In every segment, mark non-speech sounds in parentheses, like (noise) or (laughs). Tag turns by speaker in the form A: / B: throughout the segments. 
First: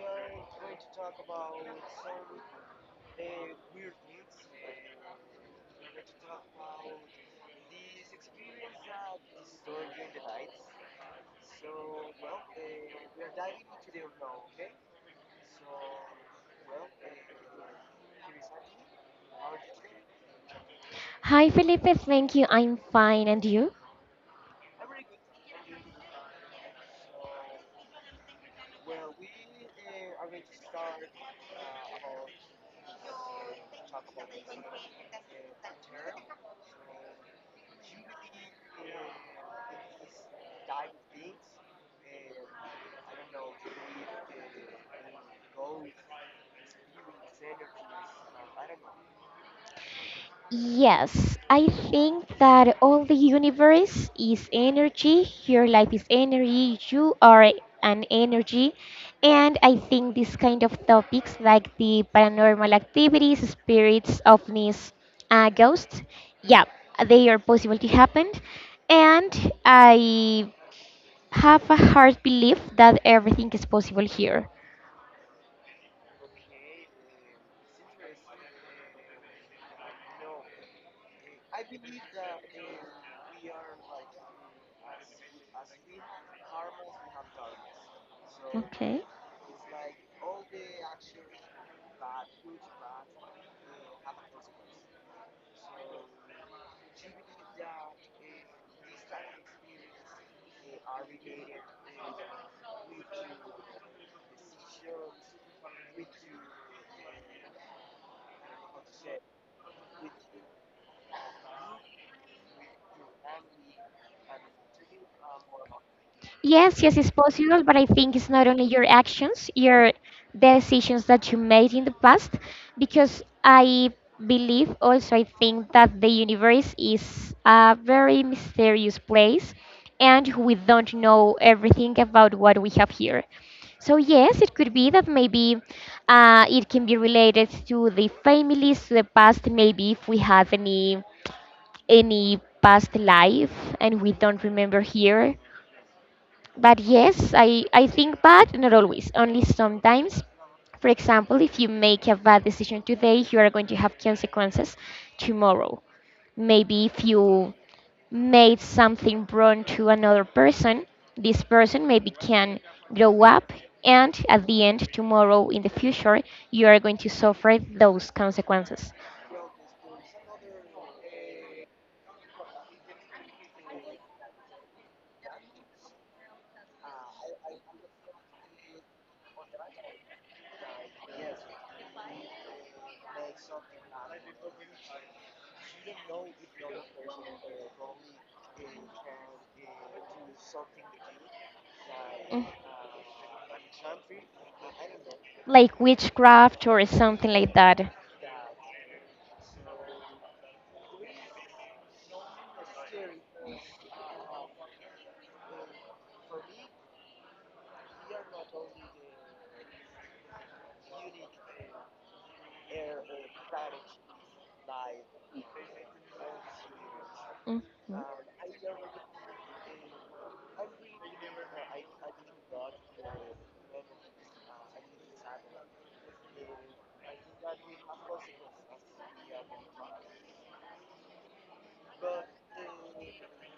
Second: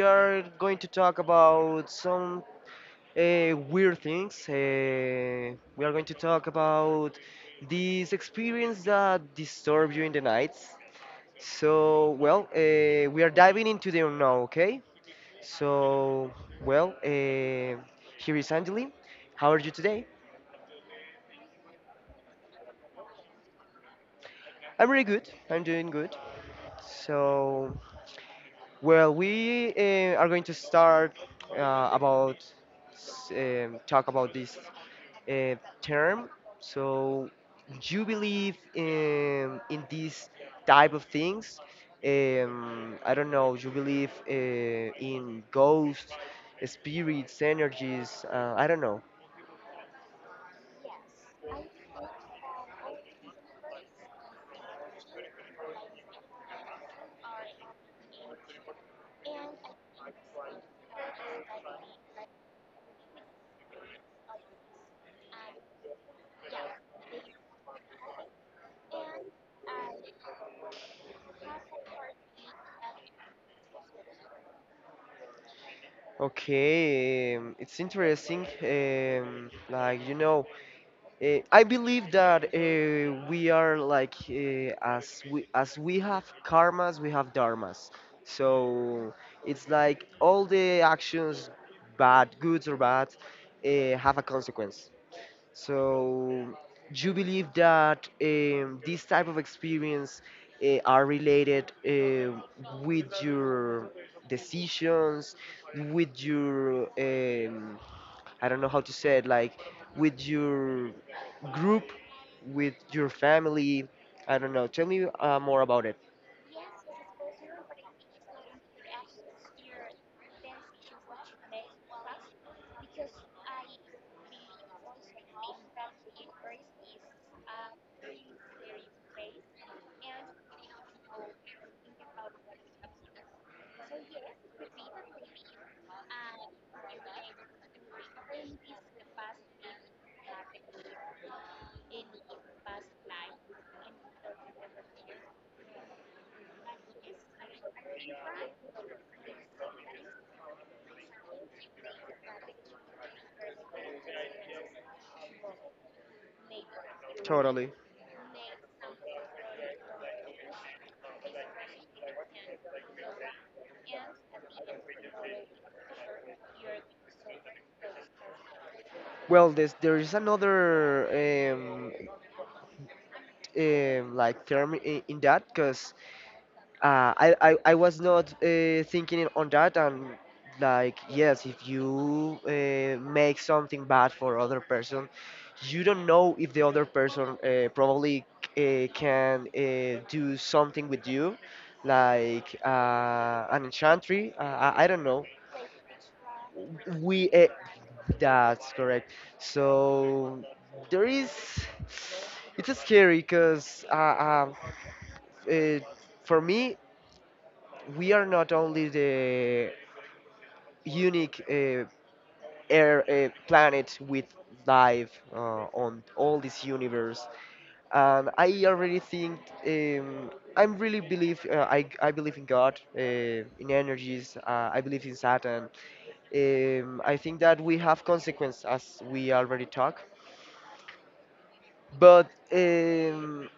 A: are going to talk about some weird things. We are going to talk about these experience that disturb you in the nights. So, well, we are diving into them now, okay? So, well, here is Angeli. How are you today?
B: Hi, Felipe. Thank you. I'm fine. And you?
A: I'm really good. I'm doing good. So, well, we are going to start uh, about talk about this uh, term. So, do you believe in these type of things? I don't know. Do you believe in ghosts, spirits, energies? I don't know.
B: Yes, I think that all the universe is energy. Your life is energy. You are an energy. And I think these kind of topics like the paranormal activities, spirits, ovnis, ghosts, yeah, they are possible to happen. And I have a hard belief that everything is possible here.
A: Okay, it's interesting. Like, I believe that we are like as we have karmas, we have dharmas. So
B: Okay.
A: it's like all the actions, bad, good or bad, have a consequence. So do you believe that this type of experience are related with your decisions, with your I don't know how to say it, like with your group, with your family. I don't know. Tell me more about it.
B: Yes, yes, it's possible, but I think it's not only your actions, your decisions that you made in the past, because I believe also, I think that the universe is a very mysterious place and we don't know everything about what we have here. So, yes, it could be that maybe it can be related to the families, to the past, maybe if we have any past life and we don't remember here. But yes, I think bad, not always, only sometimes. For example, if you make a bad decision today, you are going to have consequences tomorrow. Maybe if you
A: Totally.
B: made something wrong to another person, this person maybe can grow up, and at the end, tomorrow in the future, you are going to suffer those consequences.
A: Well, there is another like term in that because I was not thinking it on that. And, like, yes, if you make something bad for other person, you don't know if the other person probably can do something with you,
B: Mm.
A: like an enchantry, I don't know.
B: Like witchcraft or
A: We
B: something like that.
A: That's correct. So there is, it's scary because uh, for me, we are not only the unique air planet with life on all this universe.
B: Mm.
A: And I already think, um, I'm really believe, I believe in God, in energies. I believe in Saturn. I think that we have consequence as we already talk, but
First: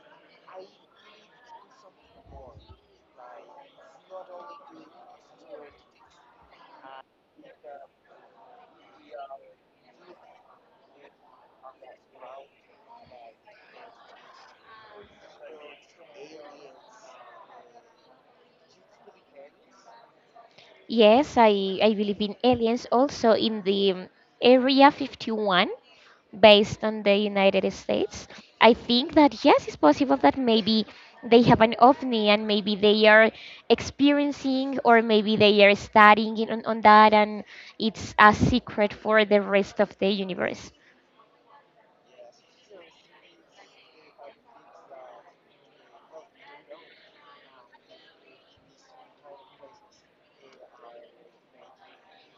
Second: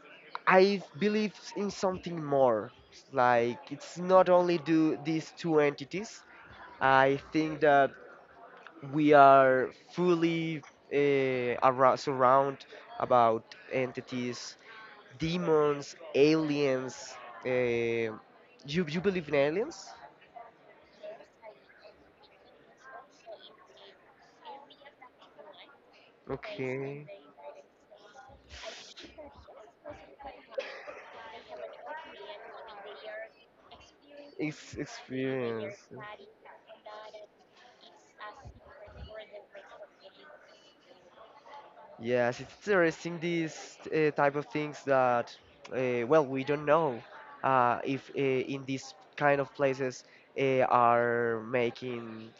A: I believe in something more, like it's not only do these two entities. I think that we are fully around, surround about entities, demons, aliens. Uh, you believe in aliens?
B: Yes, I believe in aliens also in the Area 51 based on
A: Okay.
B: the United States. I think that yes, it's possible that maybe they have an ovni and maybe they are experiencing or maybe they are
A: Experience.
B: studying on that, and it's a secret for the rest of the universe.
A: Yes, it's interesting these type of things that, well, we don't know if in these kind of places are making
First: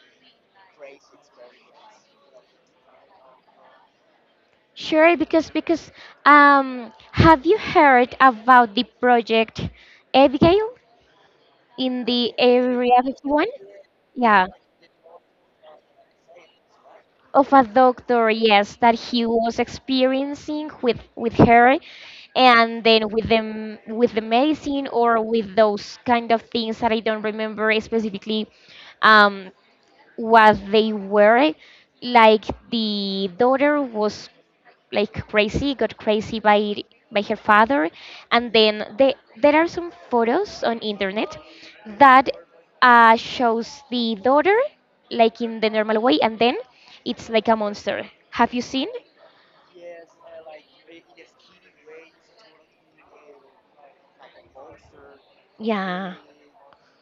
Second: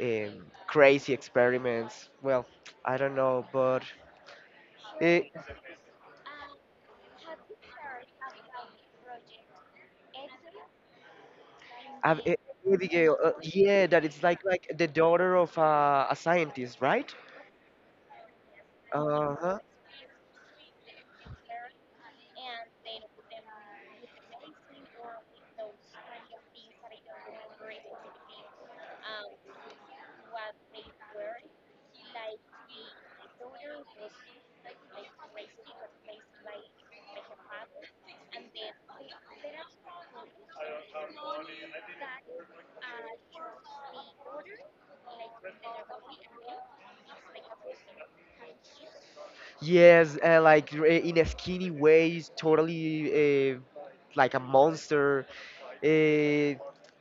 A: crazy experiments. Well, I don't know, but.
B: Sure,
A: uh,
B: because have you heard about the project Abigail in the Area
A: Abigail,
B: 51?
A: yeah, that it's like,
B: Yeah.
A: the daughter of a scientist, right?
B: Of a doctor, yes, that he
A: Uh huh.
B: was experiencing with her, and then with them with the medicine or with those kind of things that I don't remember specifically um, what they were. Like the daughter was like crazy, got crazy by her father, and then there are some photos on internet that shows the daughter like in the normal way and then it's like a monster. Have you seen?
A: Yes, like, in a skinny ways, totally like a monster.
B: Yeah,
A: Uh,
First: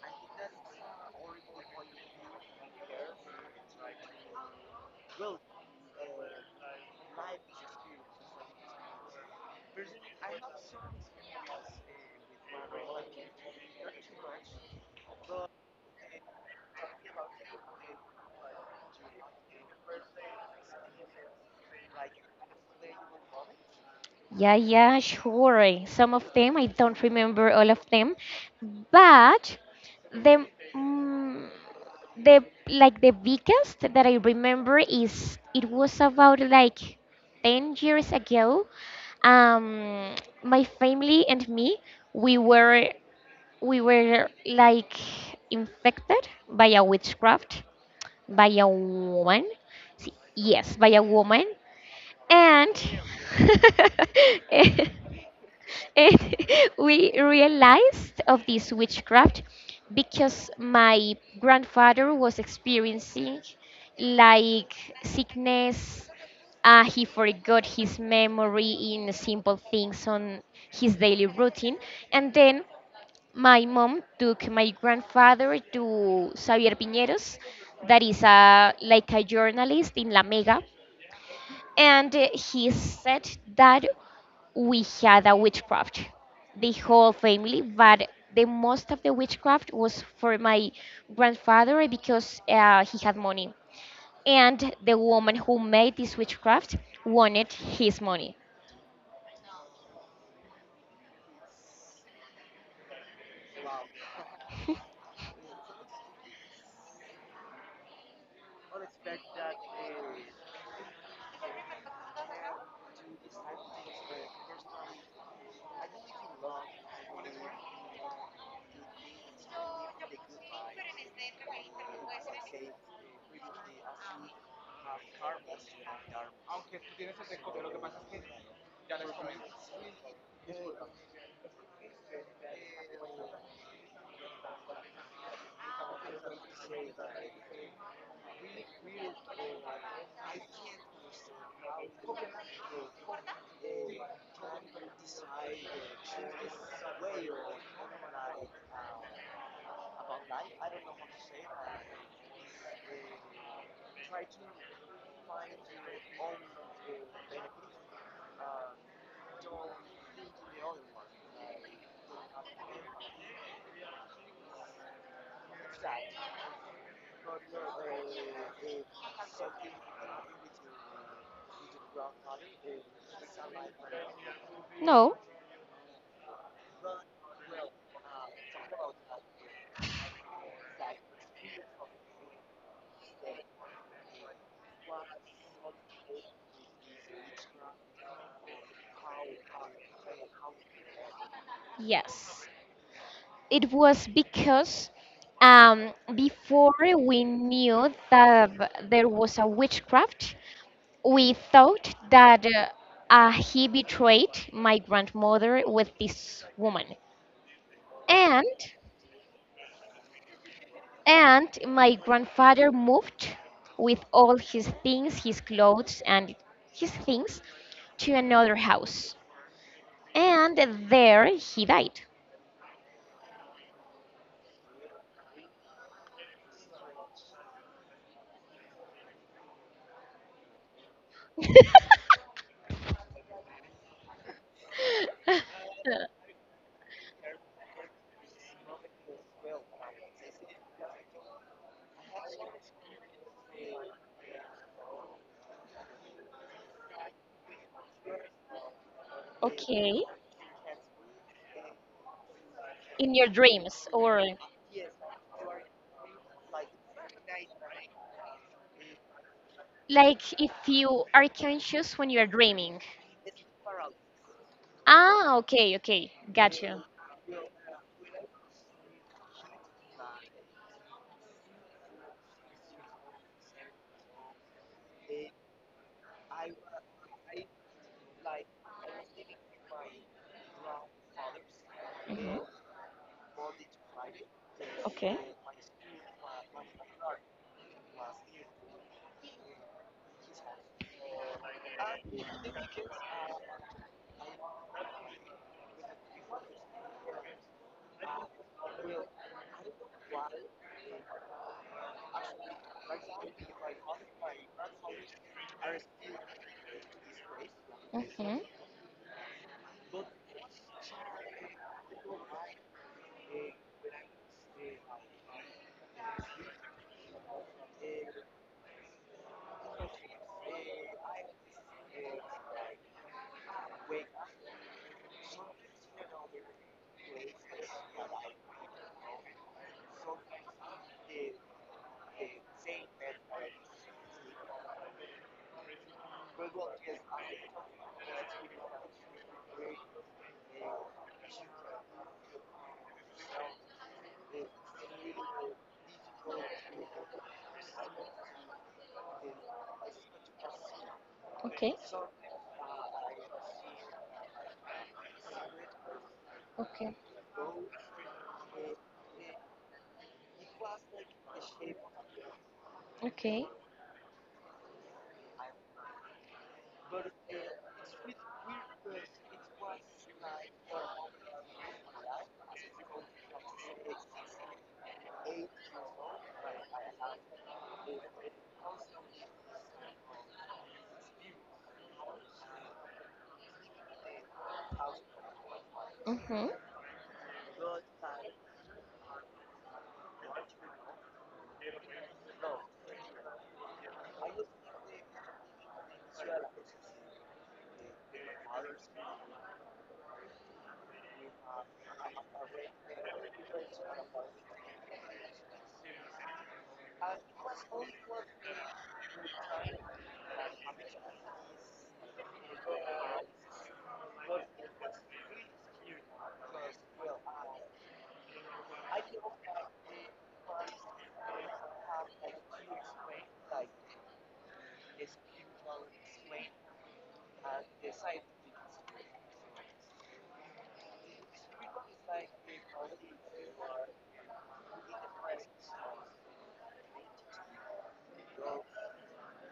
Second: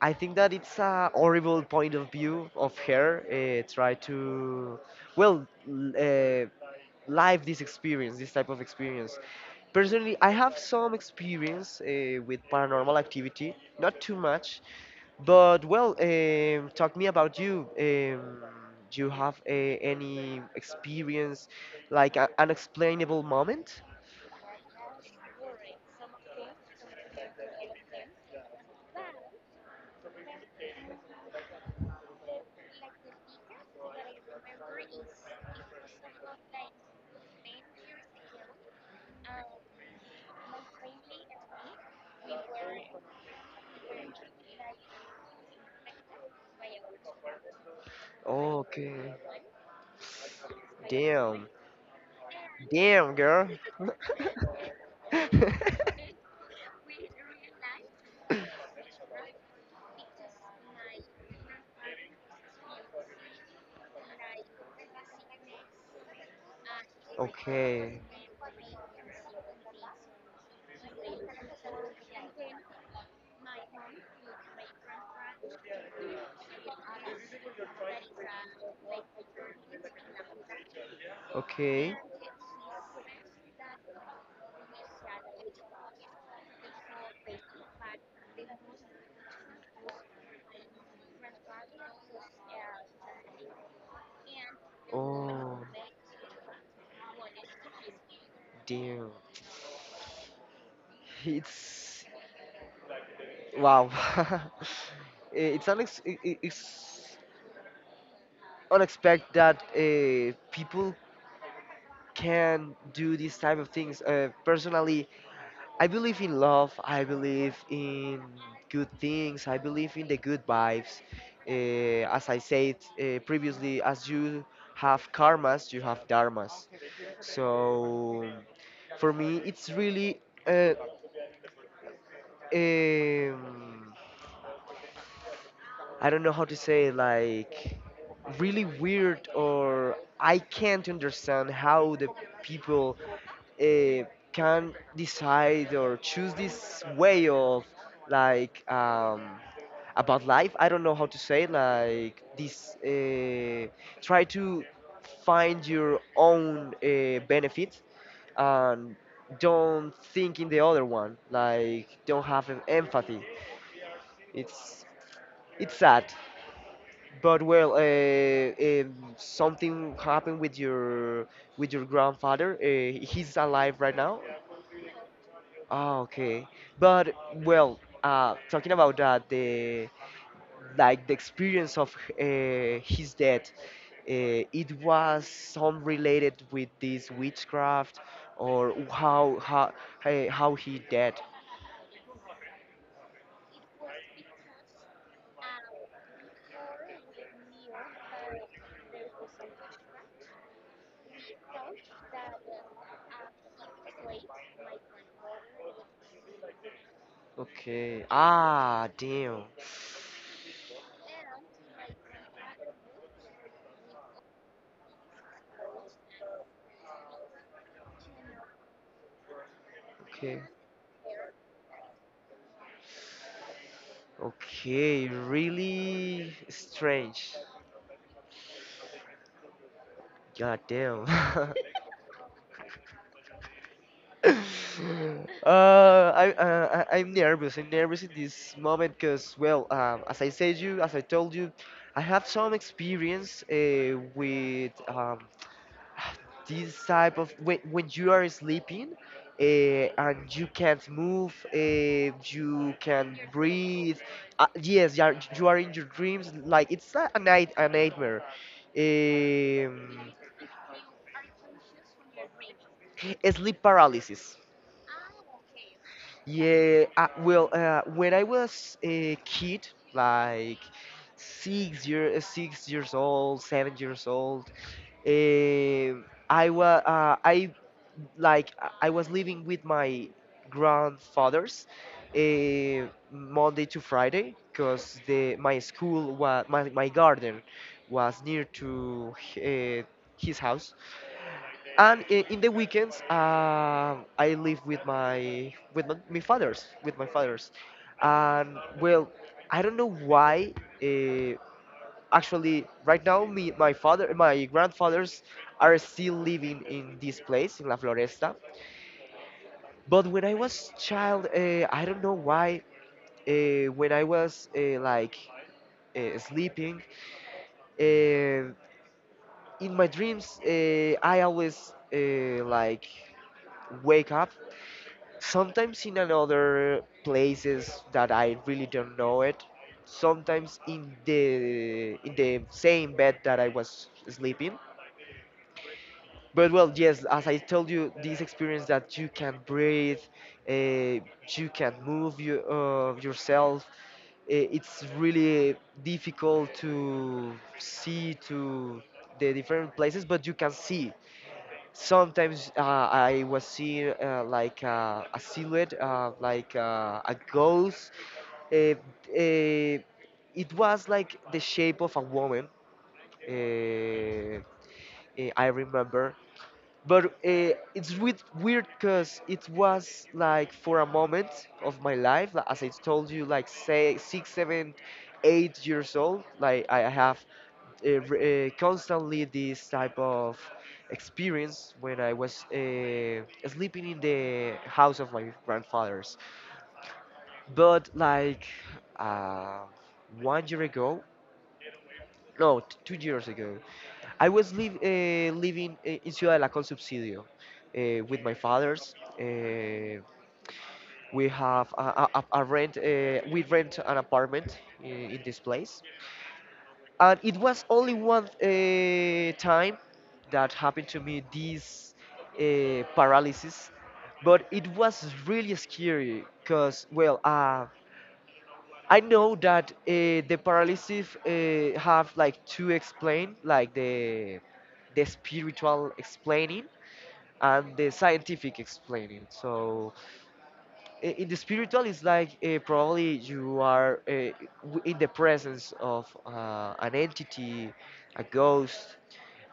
A: I think that it's a horrible point of view of her. Try to, well, live this experience, this type of experience. Personally, I have some experience with paranormal activity, not too much, but well, talk me about you. Do you have any experience, like an unexplainable moment?
B: yeah, yeah, sure, some of them I don't remember all of them. But the mm, the like the biggest that I remember is it was about like 10 years ago. Um my family and me, we were we were like infected by a witchcraft by
A: Oh,
B: a
A: okay,
B: woman. See, yes, by a woman.
A: damn,
B: And
A: damn, girl. (laughs)
B: (laughs) and (laughs) we realized of this witchcraft because my grandfather was experiencing like sickness. He forgot his
A: Okay.
B: memory in simple things on his daily routine. And then my mom took my grandfather to Xavier Piñeros, that is a, like, a journalist in La Mega.
A: Okay.
B: And he said that we had a witchcraft, the whole family, but the most of the witchcraft was for my grandfather because he had money, and the woman
A: Oh,
B: who made this witchcraft wanted his money.
A: damn. It's wow. (laughs) It's unexpected that people can do these type of things. Personally, I believe in love. I believe in good things. I believe in the good vibes. As I said previously, as you have karmas, you have dharmas. So for me, it's really uh, um, I don't know how to say, like, really weird, or I can't understand how the people uh, can decide or choose this way of, like, about life. I don't know how to say like this. Try to find your own benefit, and don't think in the other one. Like, don't have empathy. It's it's sad. But well, if something happened with your grandfather, he's alive right now?
B: No,
A: Ah, okay. But well, talking about that, the experience of his death, it was some related with this witchcraft, or how he died.
B: yes. It was because before we knew that there was a witchcraft, we thought that he betrayed my grandmother with this woman.
A: Okay.
B: And
A: Ah, damn.
B: and my grandfather moved with all his things, his clothes and his things, to another house.
A: Okay.
B: And there he died.
A: Okay, really strange. God damn. (laughs)
B: (laughs)
A: I'm nervous. I'm nervous in this moment because, well, as I said you, as I told you, I have some experience with, (sighs) this type of when you are sleeping,
B: Okay.
A: and you can't move. You
B: In
A: can
B: your dreams?
A: breathe.
B: Or
A: Yes, you are in your dreams, like it's a nightmare. um,
B: like if you are conscious when you are dreaming?
A: Sleep paralysis.
B: Ah, okay, okay, got you.
A: Yeah. Well, when I was a kid, like, 6 years old, 7 years old. Eh, I was I like I was living with my grandfathers,
B: Hmm.
A: eh, Monday to Friday, because
B: Okay.
A: the my school was, my garden was near to his house. And in the weekends, I live with my fathers. And, well, I don't know why. uh, Actually, right now, me, my father, my grandfathers are still living in this place in La Floresta.
B: Hmm.
A: But when I was child, I don't know why. When I was, like, sleeping, uh, in my dreams, I always, like, wake up. Sometimes in another places that I really don't know it. Sometimes in the same bed that I was sleeping. But well, yes, as I told you, this experience that you can breathe, you can move yourself, it's really difficult to see, to the different places, but you can see.
B: Okay.
A: Sometimes I was seeing like a silhouette, like
B: Okay.
A: a ghost. Uh, uh, it was like the shape of a woman.
B: Okay.
A: Uh, I remember, but it's weird because it was like for a moment of my life, like, as I told you, like, say six seven eight years old, like I have constantly this type of experience when I was sleeping in the house of my grandfathers.
B: Hmm.
A: But, like, uh, one year ago, no, 2 years ago, I was living in Ciudad del la Subsidio with my fathers. Uh, we have a rent. We rent an apartment in this place, and it was only one time that happened to me this paralysis, but it was really scary because, well, I know that the paralysis have, like, to explain, like, the spiritual explaining and the scientific explaining. So, in the spiritual, it's like probably you are in the presence of an entity, a ghost,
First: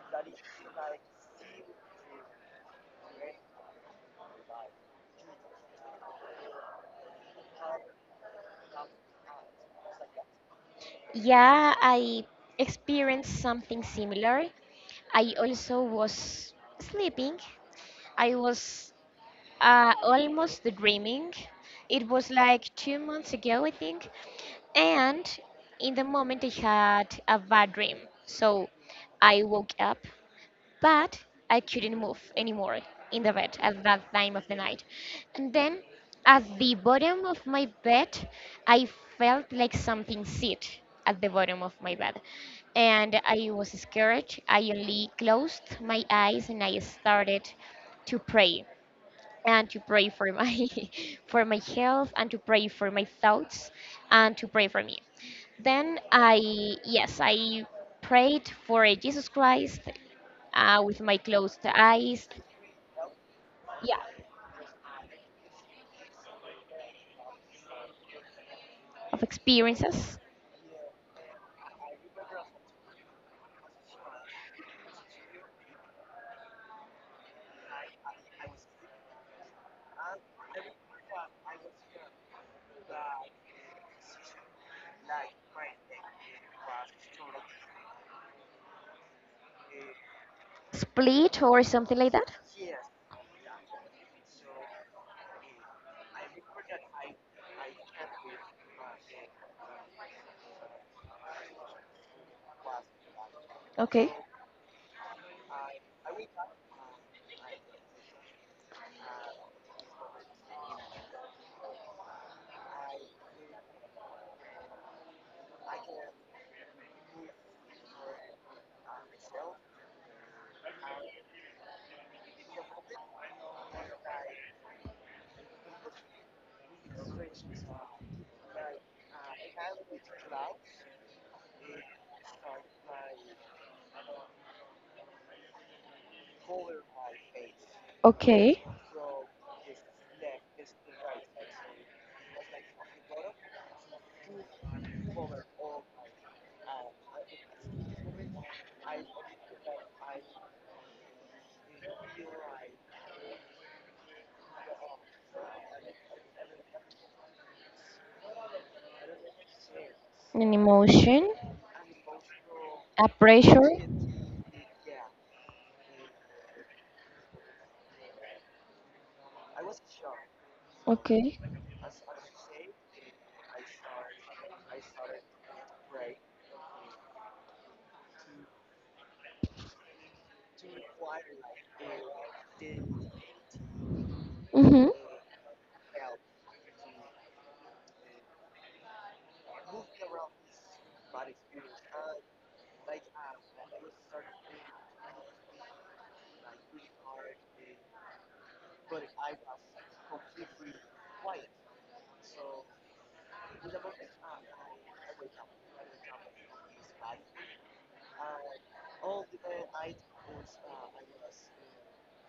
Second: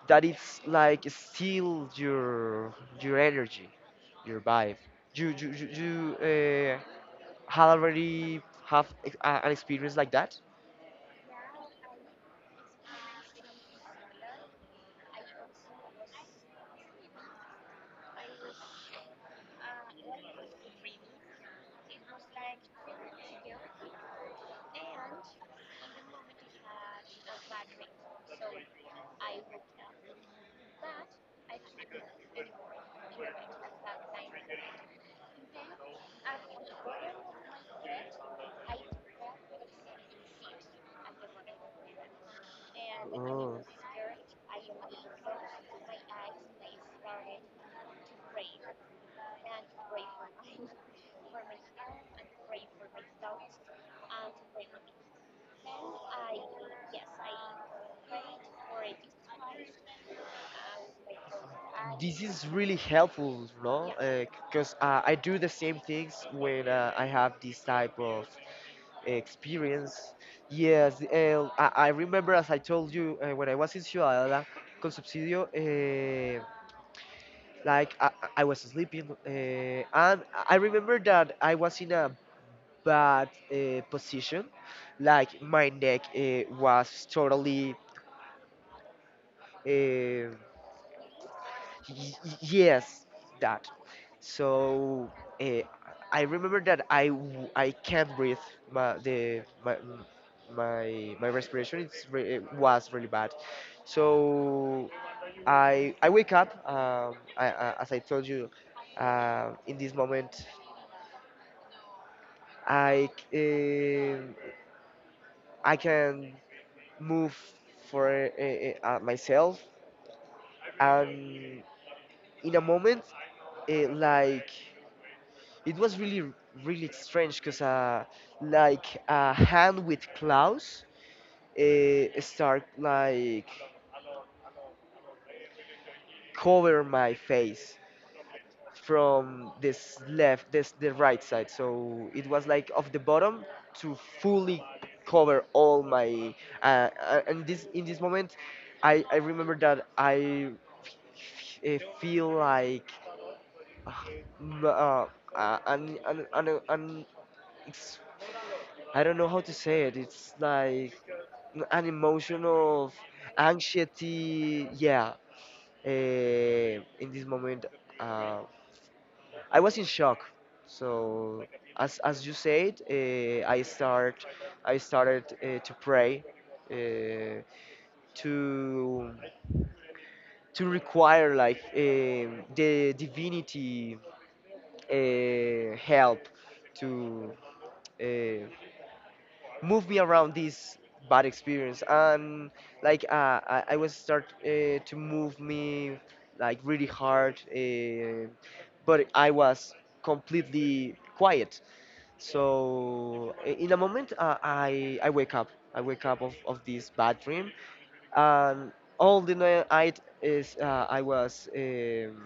A: that it's like steal your energy, your vibe. You uh, had already have an experience like that?
B: Yeah, I experienced something similar. I also was sleeping. I was almost dreaming. It was like 2 months ago, I think. And in the moment, I had a bad dream. So I woke up, but I couldn't move anymore in the bed at that time of the night. And then at the bottom of my bed, I felt like something sit at the bottom of my bed. And I
A: Oh.
B: was scared. I only closed my eyes and I started to pray and to pray for my (laughs) for my health and to pray for my thoughts and to pray for me. Then I yes, I prayed for Jesus Christ with my closed
A: This
B: eyes.
A: is really helpful, no?
B: Yeah,
A: Yeah. Because I do the same things when I have this type of
B: of
A: experience.
B: experiences.
A: Yes, I remember, as I told you, when I was in Ciudadela, Concepcidio. Like I was sleeping, and I remember that I was in a bad position. Like my neck was totally, uh, y-
B: Split or something like that.
A: yes, that. So uh, I remember that I can't breathe. My the my my my respiration, it was really bad.
B: Okay,
A: So I wake up. As I told you, in this moment, I c- um I can move for, myself, and in a moment, like, it was really strange, because like a hand with claws start like cover my face
B: Okay,
A: from this left, this the right side. So it was like of the bottom to fully cover all my. And this in this moment, I remember that feel like, uh, m- uh, uh, an an an, an it's, I don't know how to say it. It's
B: an
A: like
B: emotion,
A: an emotion of
B: a pressure.
A: anxiety. Yeah. In this moment. uh. I was in shock.
B: Okay.
A: So, as you said, I started to pray, uh, to require like, the divinity,
B: Mm-hmm.
A: help, to uh, move me around this bad experience. And, like, I was start to move me like really hard, but I was completely quiet. So, in a moment, I wake up. I wake up of this bad dream, and all the night is, I was,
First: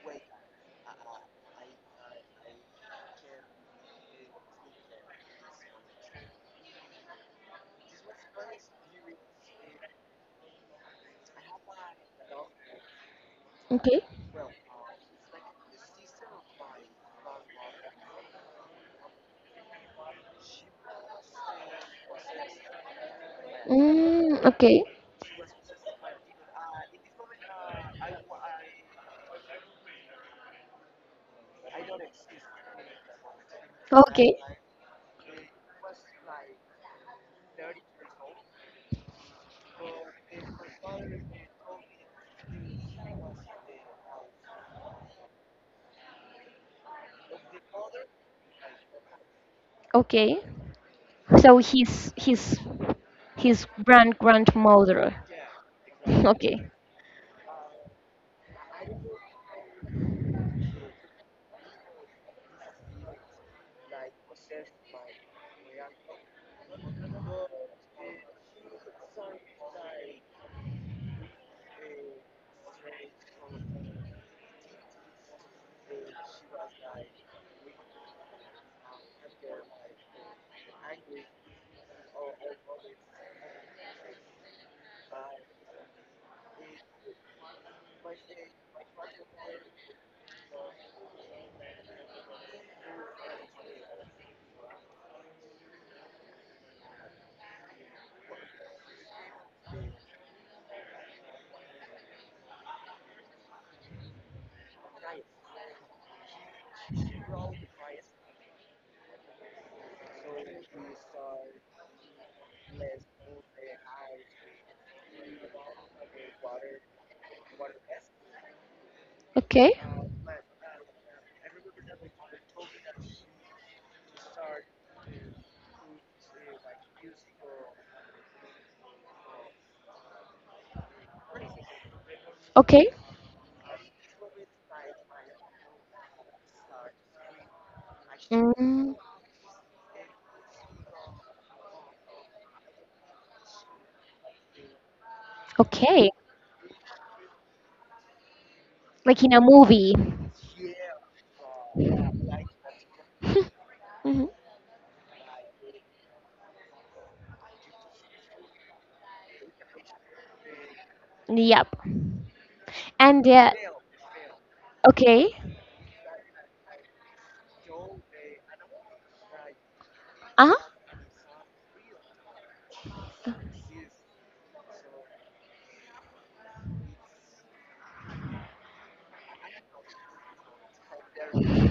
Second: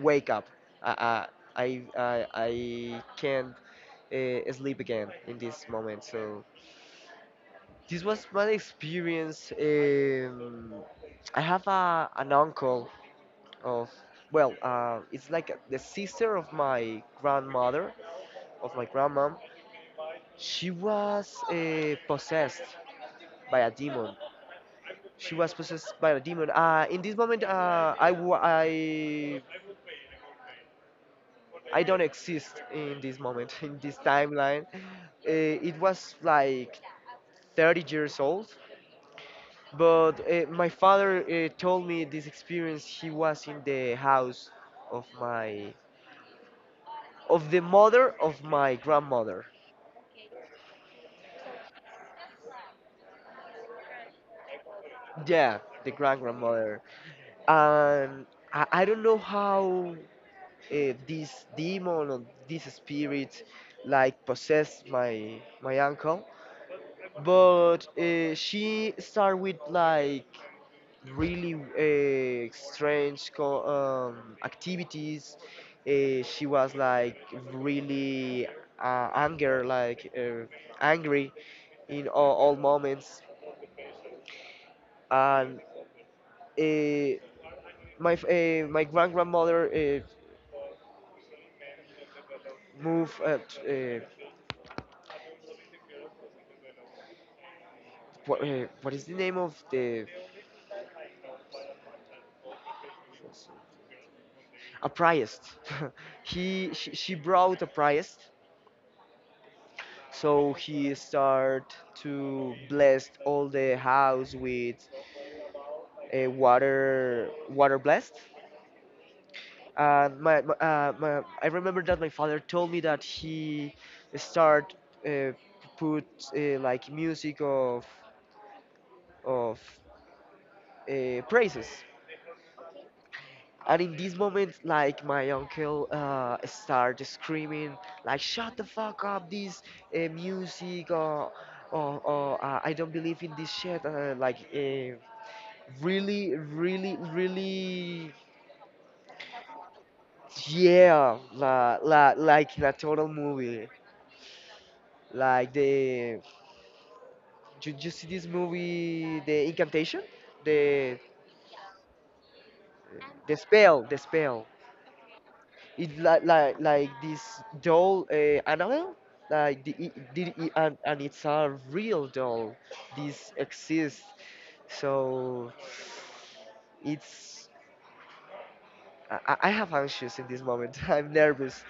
A: wake up. I I can't sleep again in this moment. So this was my experience. I have an uncle of,
B: Okay.
A: well, it's like the sister of my grandmother, of my grandma. She was possessed by a demon.
B: Mm, okay.
A: She was possessed by a demon. In this moment, I don't exist in this moment, (laughs) in this
B: Okay.
A: timeline. It was like 30 years old. But my father told me this experience. He was in the house of my, of the mother of my grandmother.
B: Okay. So his grand grandmother.
A: Yeah, the
B: (laughs)
A: grand
B: Okay.
A: grandmother. And I don't know how this demon or this spirit like possessed my uncle but she started with like really strange activities. She was like really anger angry in all moments. And uh, my grand grandmother moved what is the name of the a priest. (laughs) She brought a priest, so he started to bless all the house with a water blessed.
B: Okay.
A: And my I remember that my father told me that he start uh, put like music of of praises.
B: Okay.
A: And in this moment, like my uncle started screaming, like "Shut the
B: Mm,
A: fuck up! This music, or I don't believe in this shit."
B: okay,
A: Really, really, really,
B: like in a movie.
A: yeah, like in a total movie,
B: Mhm.
A: like the you, you see this movie, the incantation, the
B: Yep. (laughs) And
A: the spell.
B: okay.
A: It's like this doll, Annabelle. Like
B: Uh huh.
A: and it's a real doll. This exists. So it's I have anxious in this moment. (laughs) I'm nervous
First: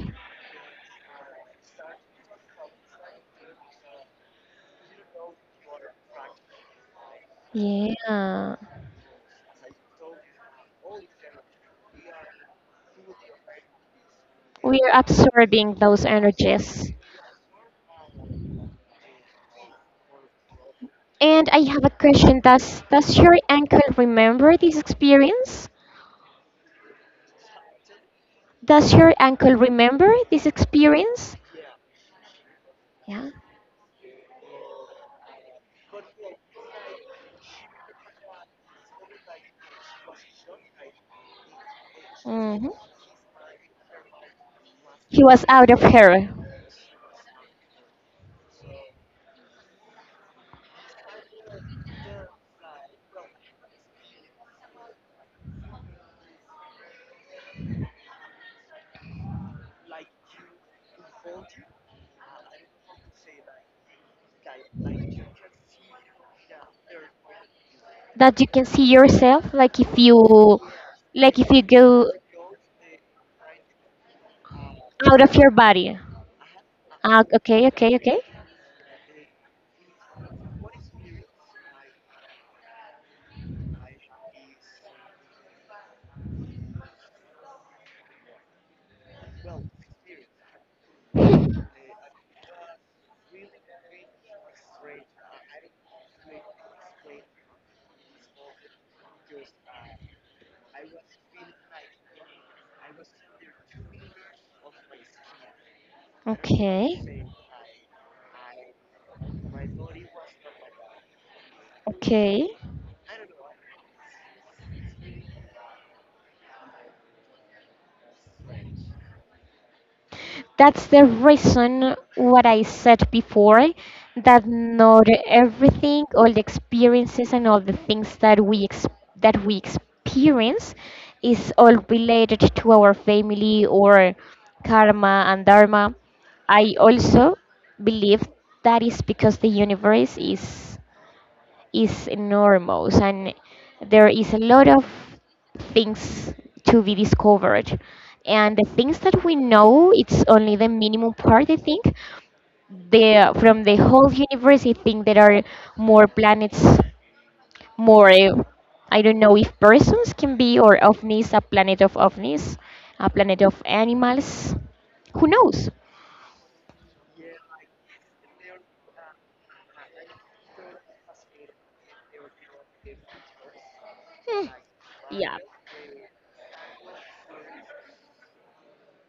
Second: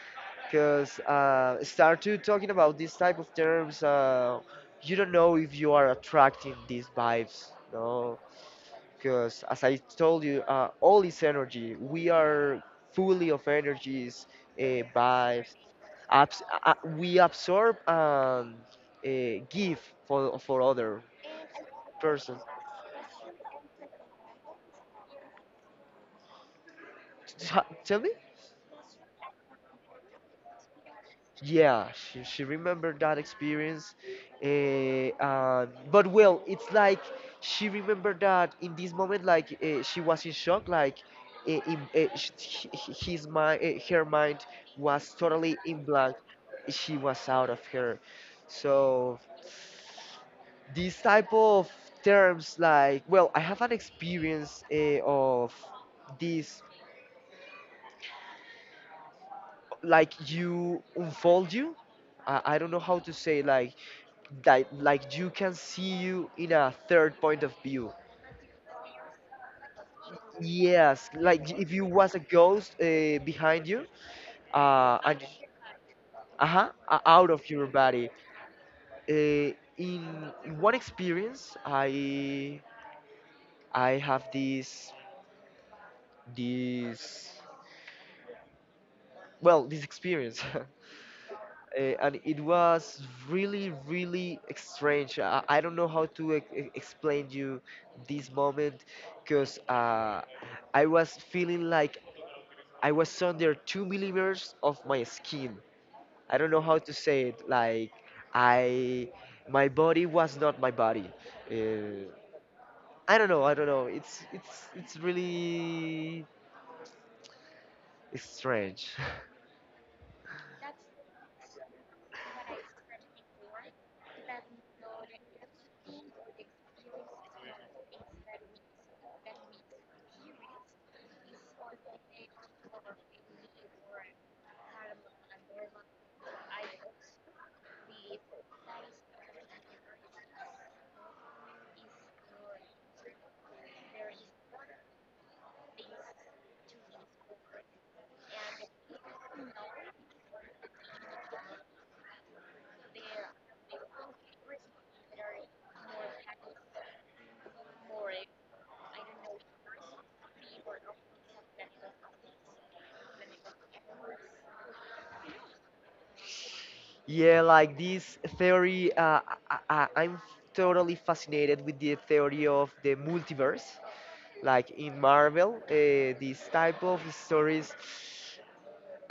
A: because start to talking about this type of terms. You don't know if you are attracting these vibes, no?
B: Yeah.
A: Because as I told you, all is energy. We are fully of energies, uh,
B: We are
A: vibes,
B: absorbing those energies.
A: we absorb and give for other
B: And I have a
A: person.
B: question. Does your uncle remember this experience?
A: Tell me?
B: Does your uncle remember this experience?
A: Yeah, she remembered that
B: Yeah.
A: experience. Eh, and But well, it's like she remembered that in this moment, like she was in shock, like eh, in, eh, sh h-
B: Hmm.
A: h- his her mind was
B: He was
A: totally
B: out of
A: in blank.
B: her.
A: She was out of her. So these type of terms like well I have an experience of this like you unfold you I don't know how to say like that like you can see you in a third point of view.
B: That you can see yourself like if you
A: Yes,
B: like if you
A: like you
B: go
A: was a ghost behind you and
B: out of your body.
A: uh-huh
B: Ah,
A: out of your
B: okay, okay,
A: body.
B: okay,
A: In one experience I have this, well, this experience. (laughs) And it was really really strange. I don't know how to explain you this moment because I was feeling like I was under two millimeters of my skin. I don't know how to say
B: okay,
A: it. Like I my body was not my body. uh,
B: okay.
A: I don't know, it's it's really strange. (laughs)
B: That's the reason what I said before, that not everything, all the experiences and all the things that we that we experience is all related to our family or karma and dharma. I also believe that is because the universe is enormous, and there is a lot of things to be discovered, and the things that we know, it's only the minimum part, I think. The from the whole universe, I think there are more planets, more, I don't know if persons can be, or ovnis, a planet of ovnis, a planet of animals. Who knows.
A: Yeah, like this theory, I'm totally fascinated with the theory of the multiverse.
B: Hmm,
A: Like in
B: yeah,
A: Marvel, this type of stories.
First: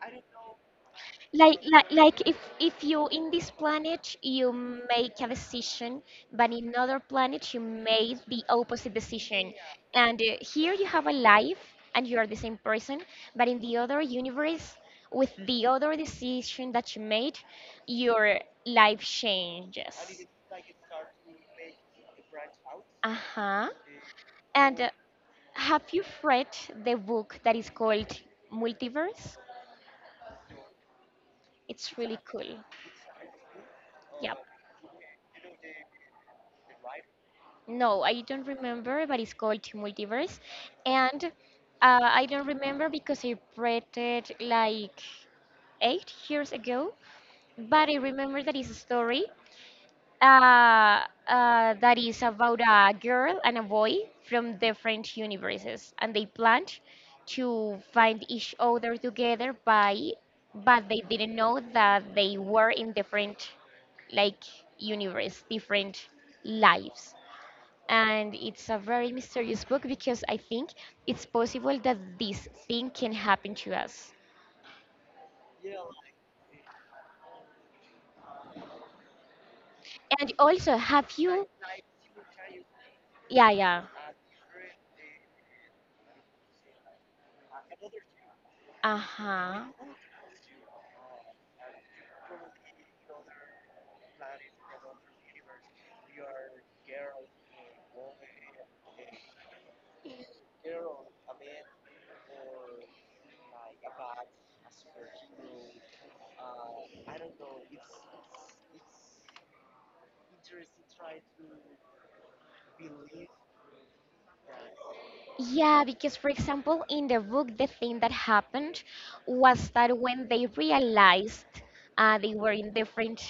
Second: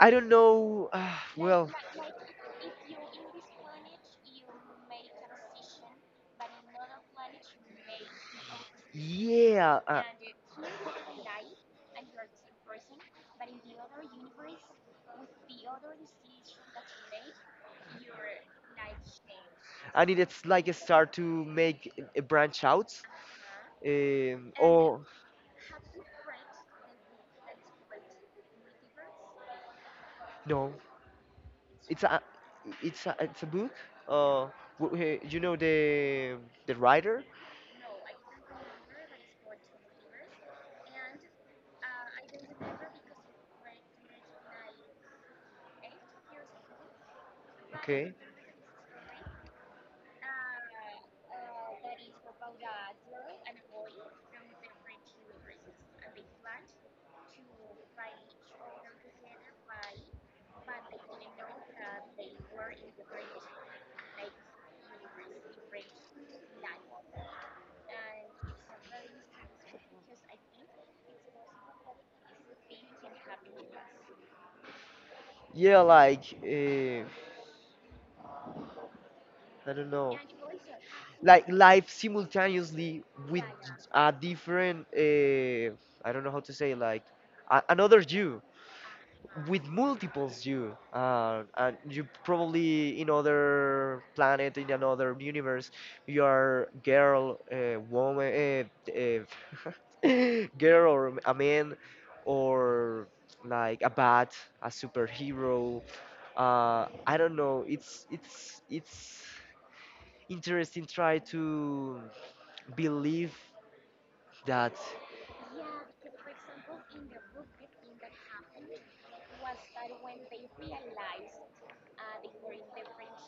A: I don't know.
B: like
A: Well,
B: like like if you in this planet you make a decision, but in other planet you made the opposite decision,
A: yeah,
B: and here you have a life and you are the same person, but in the other universe, with the other decision that you made, your life
A: and
B: changes.
A: it's like a start to make a branch out.
B: Uh-huh.
A: Um,
B: And
A: or
B: have you read the book that is called Multiverse?
A: no,
B: It's
A: it's
B: really
A: a
B: cool.
A: it's a book.
B: Yeah.
A: Uh, you know the writer.
B: No, I don't remember, but it's called Multiverse. And I don't remember because I read it like 8 years ago. But I
A: Okay.
B: remember that it's a story uh, that is about a girl and a boy from different universes. And they planned to find each other together, but they didn't know that they were in different, like, universe, different lives, and it's a very mysterious book because I think it's possible that this thing can happen to us.
A: Yeah, like I don't know,
B: And also, have you?
A: like life simultaneously with
B: Yeah, yeah.
A: a different. I don't know how to say, like, a, another you.
B: Uh huh.
A: With multiples you and you probably in other planet in another universe you are girl woman, (laughs) girl or a man or like a bat, a superhero. I don't know, it's it's interesting try to believe that.
B: Yeah, because for example, in the book, the thing that happened was that when they realized they were in different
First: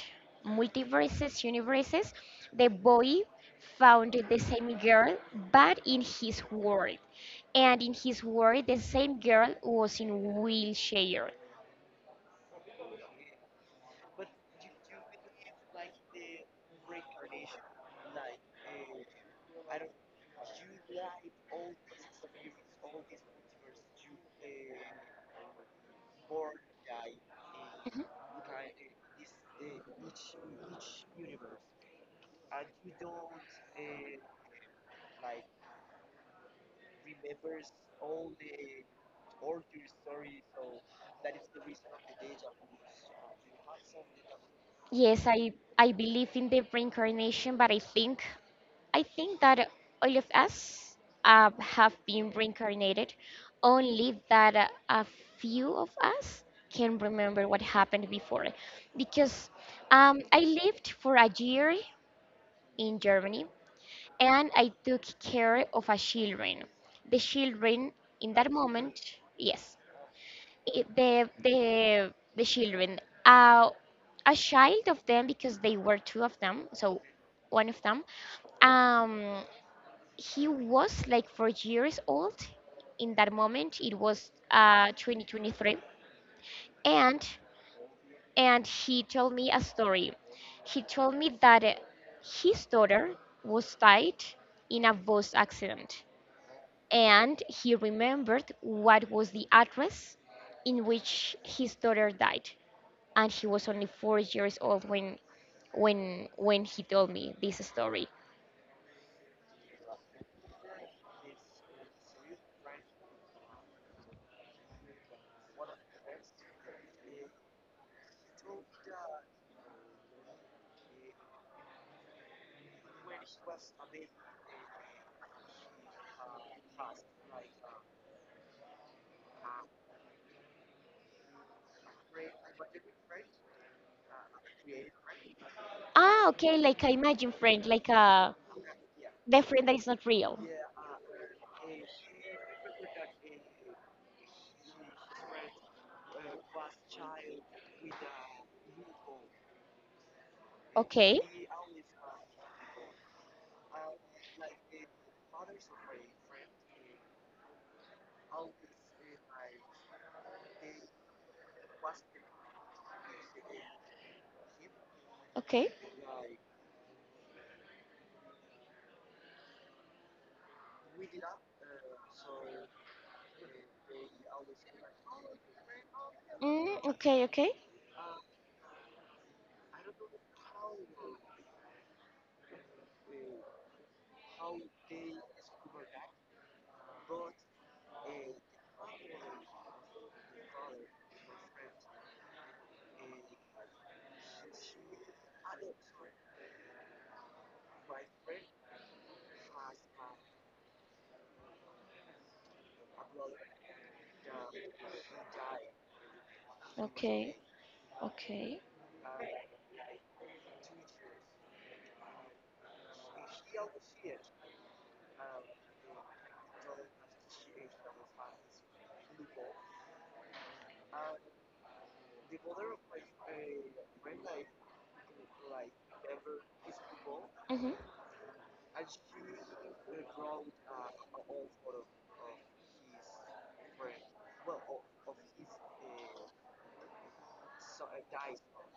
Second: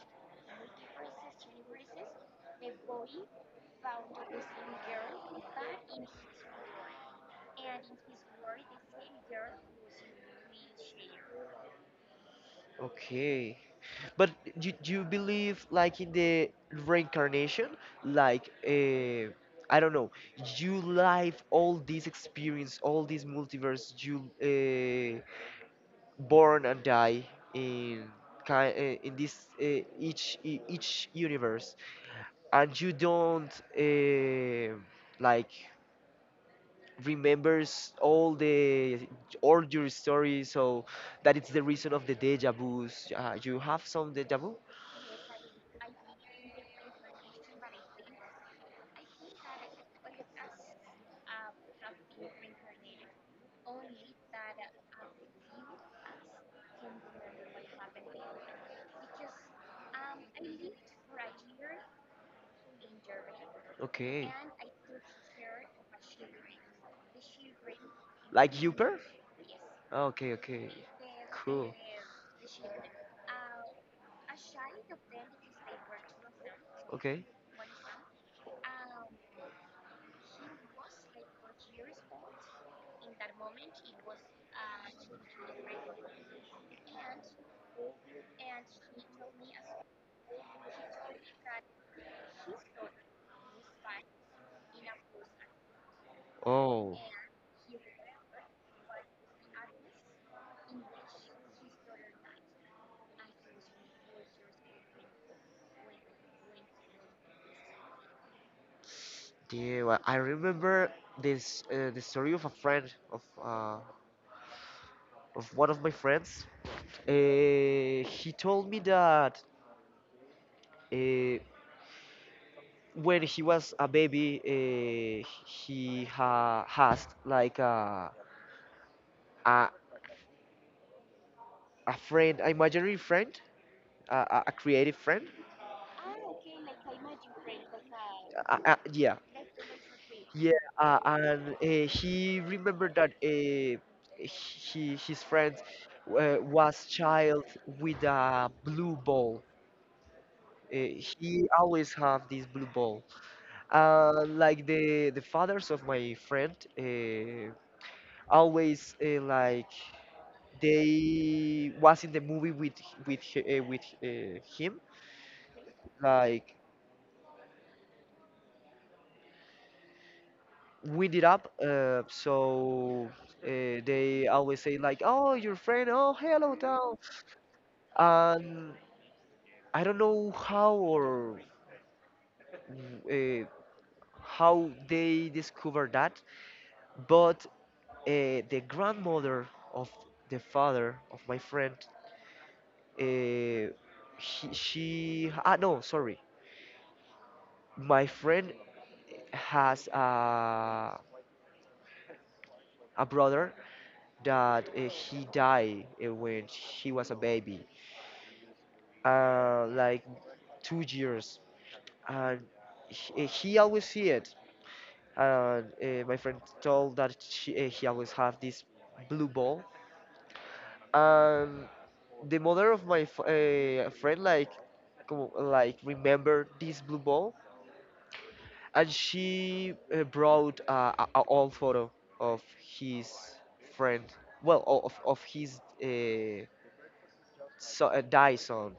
B: multiverses, universes, the boy found the same girl, but in his world. And in his world, the same girl was in wheelchair.
A: Okay. But do you believe like in the reincarnation? Like I don't know, you live all this experience, all this multiverse, you born and die in in this each each universe, and you don't like remembers all the all your stories, so that it's the reason of the deja vus. You have some deja vu?
B: Yes, I believe in the reincarnation, but I think that all of us have been reincarnated, only that a few of us can remember what happened before, because I lived for a year in Germany
A: Okay.
B: and I took care of a children. The children in that
A: Like
B: moment,
A: Uber?
B: yes,
A: Oh, okay, okay.
B: the
A: Cool.
B: the the children, uh a child of them, because they were two of them, so
A: Okay.
B: one of them, um he was like 4 years old. In that moment it was 2023. And and he told me a story. He told me that his daughter was died in a bus accident,
A: Oh,
B: and he remembered what was the address in which his daughter died, and he was only 4 years old when he told me this story.
A: yeah. Well, I remember this the story of a friend of one of my friends. He told me that uh, when he was a baby, he ha has like a, a a friend, an imaginary friend, a creative friend.
B: Ah, okay, like a imagine friend, like a
A: Yeah.
B: the friend that is not real.
A: Yeah, and he remembered that his friend was child with a blue ball.
B: Okay,
A: He always have this blue ball. Like the fathers of my friend always like they was in the movie with him,
B: okay,
A: like wind it up. So they always say, like, "Oh, your friend, oh, hello,
B: mm,
A: Tom."
B: okay, okay,
A: And I don't know how or uh, how they discovered that, but the grandmother of the father of my friend, uh, he, she ah, no, sorry, my friend has a brother that he died when he was a
B: okay,
A: baby,
B: okay,
A: like 2 years, and he always see it. And my friend told that he always have this blue ball. And the mother of my friend like like remembered this blue ball,
B: mm-hmm.
A: and she brought a old photo of his friend, well, of his Dyson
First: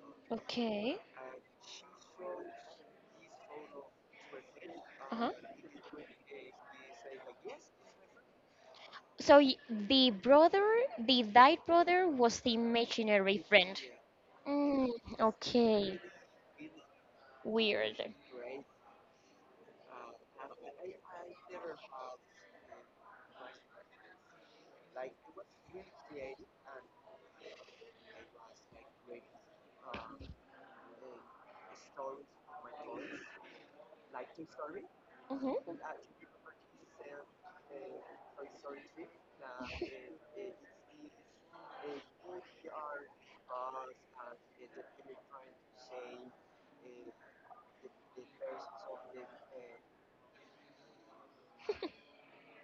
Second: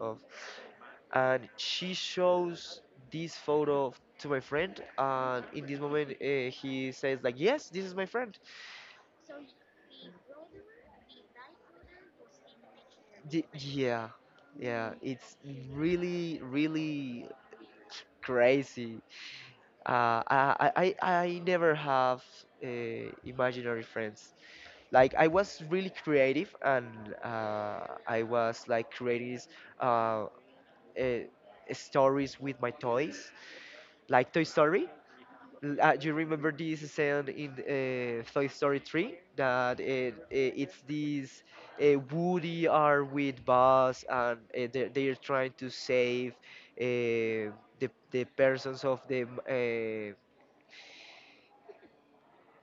A: of.
B: Okay,
A: And she shows this photo to my friend,
B: uh huh.
A: and in this moment he says, like, "Yes, this is my friend."
B: So the brother, the died brother, was the imaginary
A: D,
B: friend.
A: yeah,
B: Mm,
A: yeah, it's
B: okay,
A: really
B: weird.
A: crazy. Uh, I, I, I I never have imaginary friends. Like I was really creative, and I was like creating uh, uh, stories with my toys, like Toy Story.
B: Mm-hmm.
A: You remember this scene in Toy Story 3 that it's these Woody are with Buzz and they're trying to save uh, the persons of the. Uh,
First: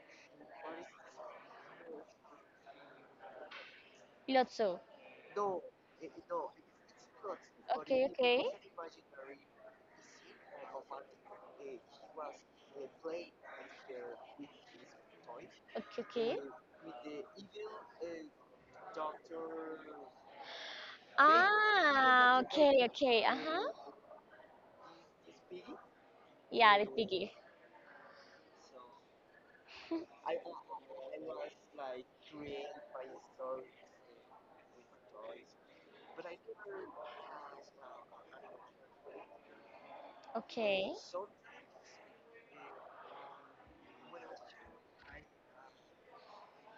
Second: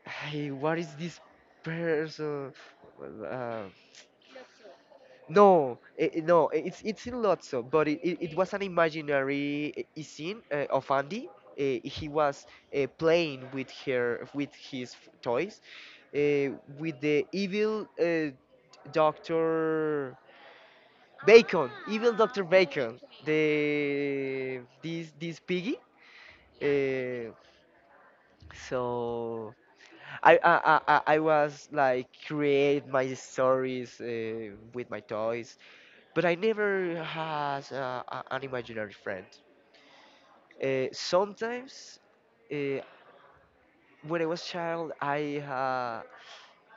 A: Hey, what is this person? Well, Uh,
B: Lots of.
A: no, no, it's in Lotso, but
B: Okay,
A: it
B: okay,
A: was an imaginary scene of Andy. He was playing with her with his toys
B: okay, okay.
A: uh, with the evil Doctor Bacon, evil
B: Ah,
A: Doctor
B: okay,
A: Bacon,
B: okay. Uh huh.
A: the this this piggy.
B: Yeah, the piggy.
A: Uh, so
B: (laughs)
A: I was like create my stories with my toys, but I never had an imaginary friend.
B: Okay.
A: Sometimes uh, when I was child, I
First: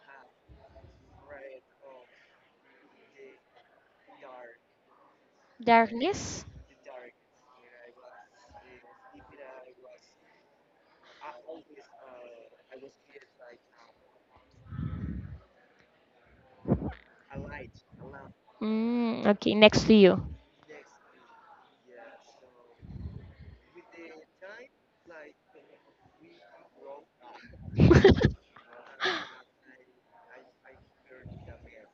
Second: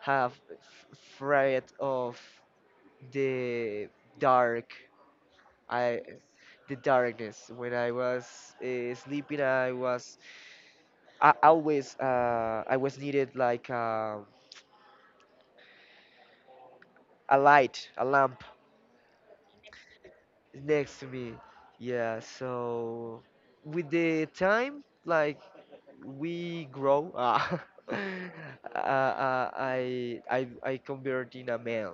A: have afraid of the dark. I
B: Darkness.
A: the darkness when I was sleeping. I was I always I was needed like a light, a lamp
B: Mm, okay, next to you.
A: next to me. Yeah. So with the time, like we grow.
B: (laughs)
A: (laughs) I I convert in a man.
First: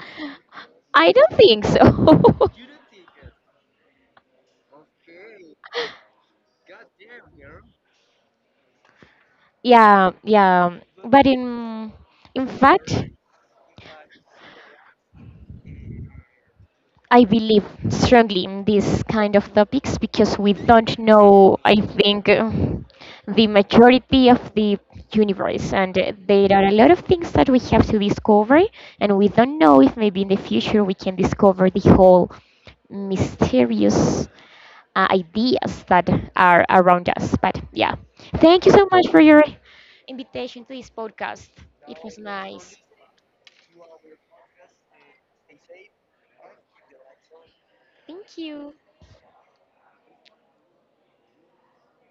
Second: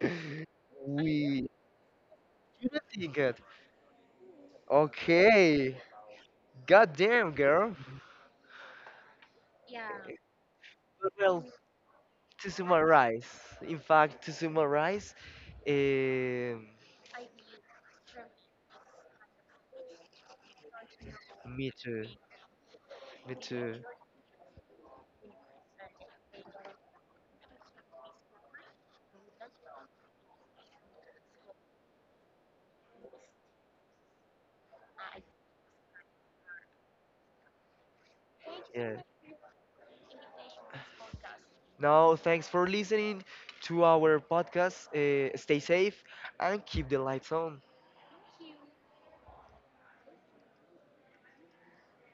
A: (laughs)
B: I don't
A: We
B: think so. (laughs)
A: you don't think it. Okay. Goddamn, girl.
B: Yeah, yeah. But
A: Well,
B: in
A: to
B: fact,
A: summarize, in fact, to summarize, um,
B: I believe strongly in these kind of topics because we don't know, I
A: to,
B: think, the majority of the universe, and there are a lot of things that we have to discover, and we don't know if maybe in the future we can discover the whole mysterious ideas that are around us. But yeah, thank you so much for your invitation to this podcast. It
A: no,
B: was
A: thanks for
B: nice.
A: listening to our podcast. Stay safe and keep the lights on.
B: Thank you.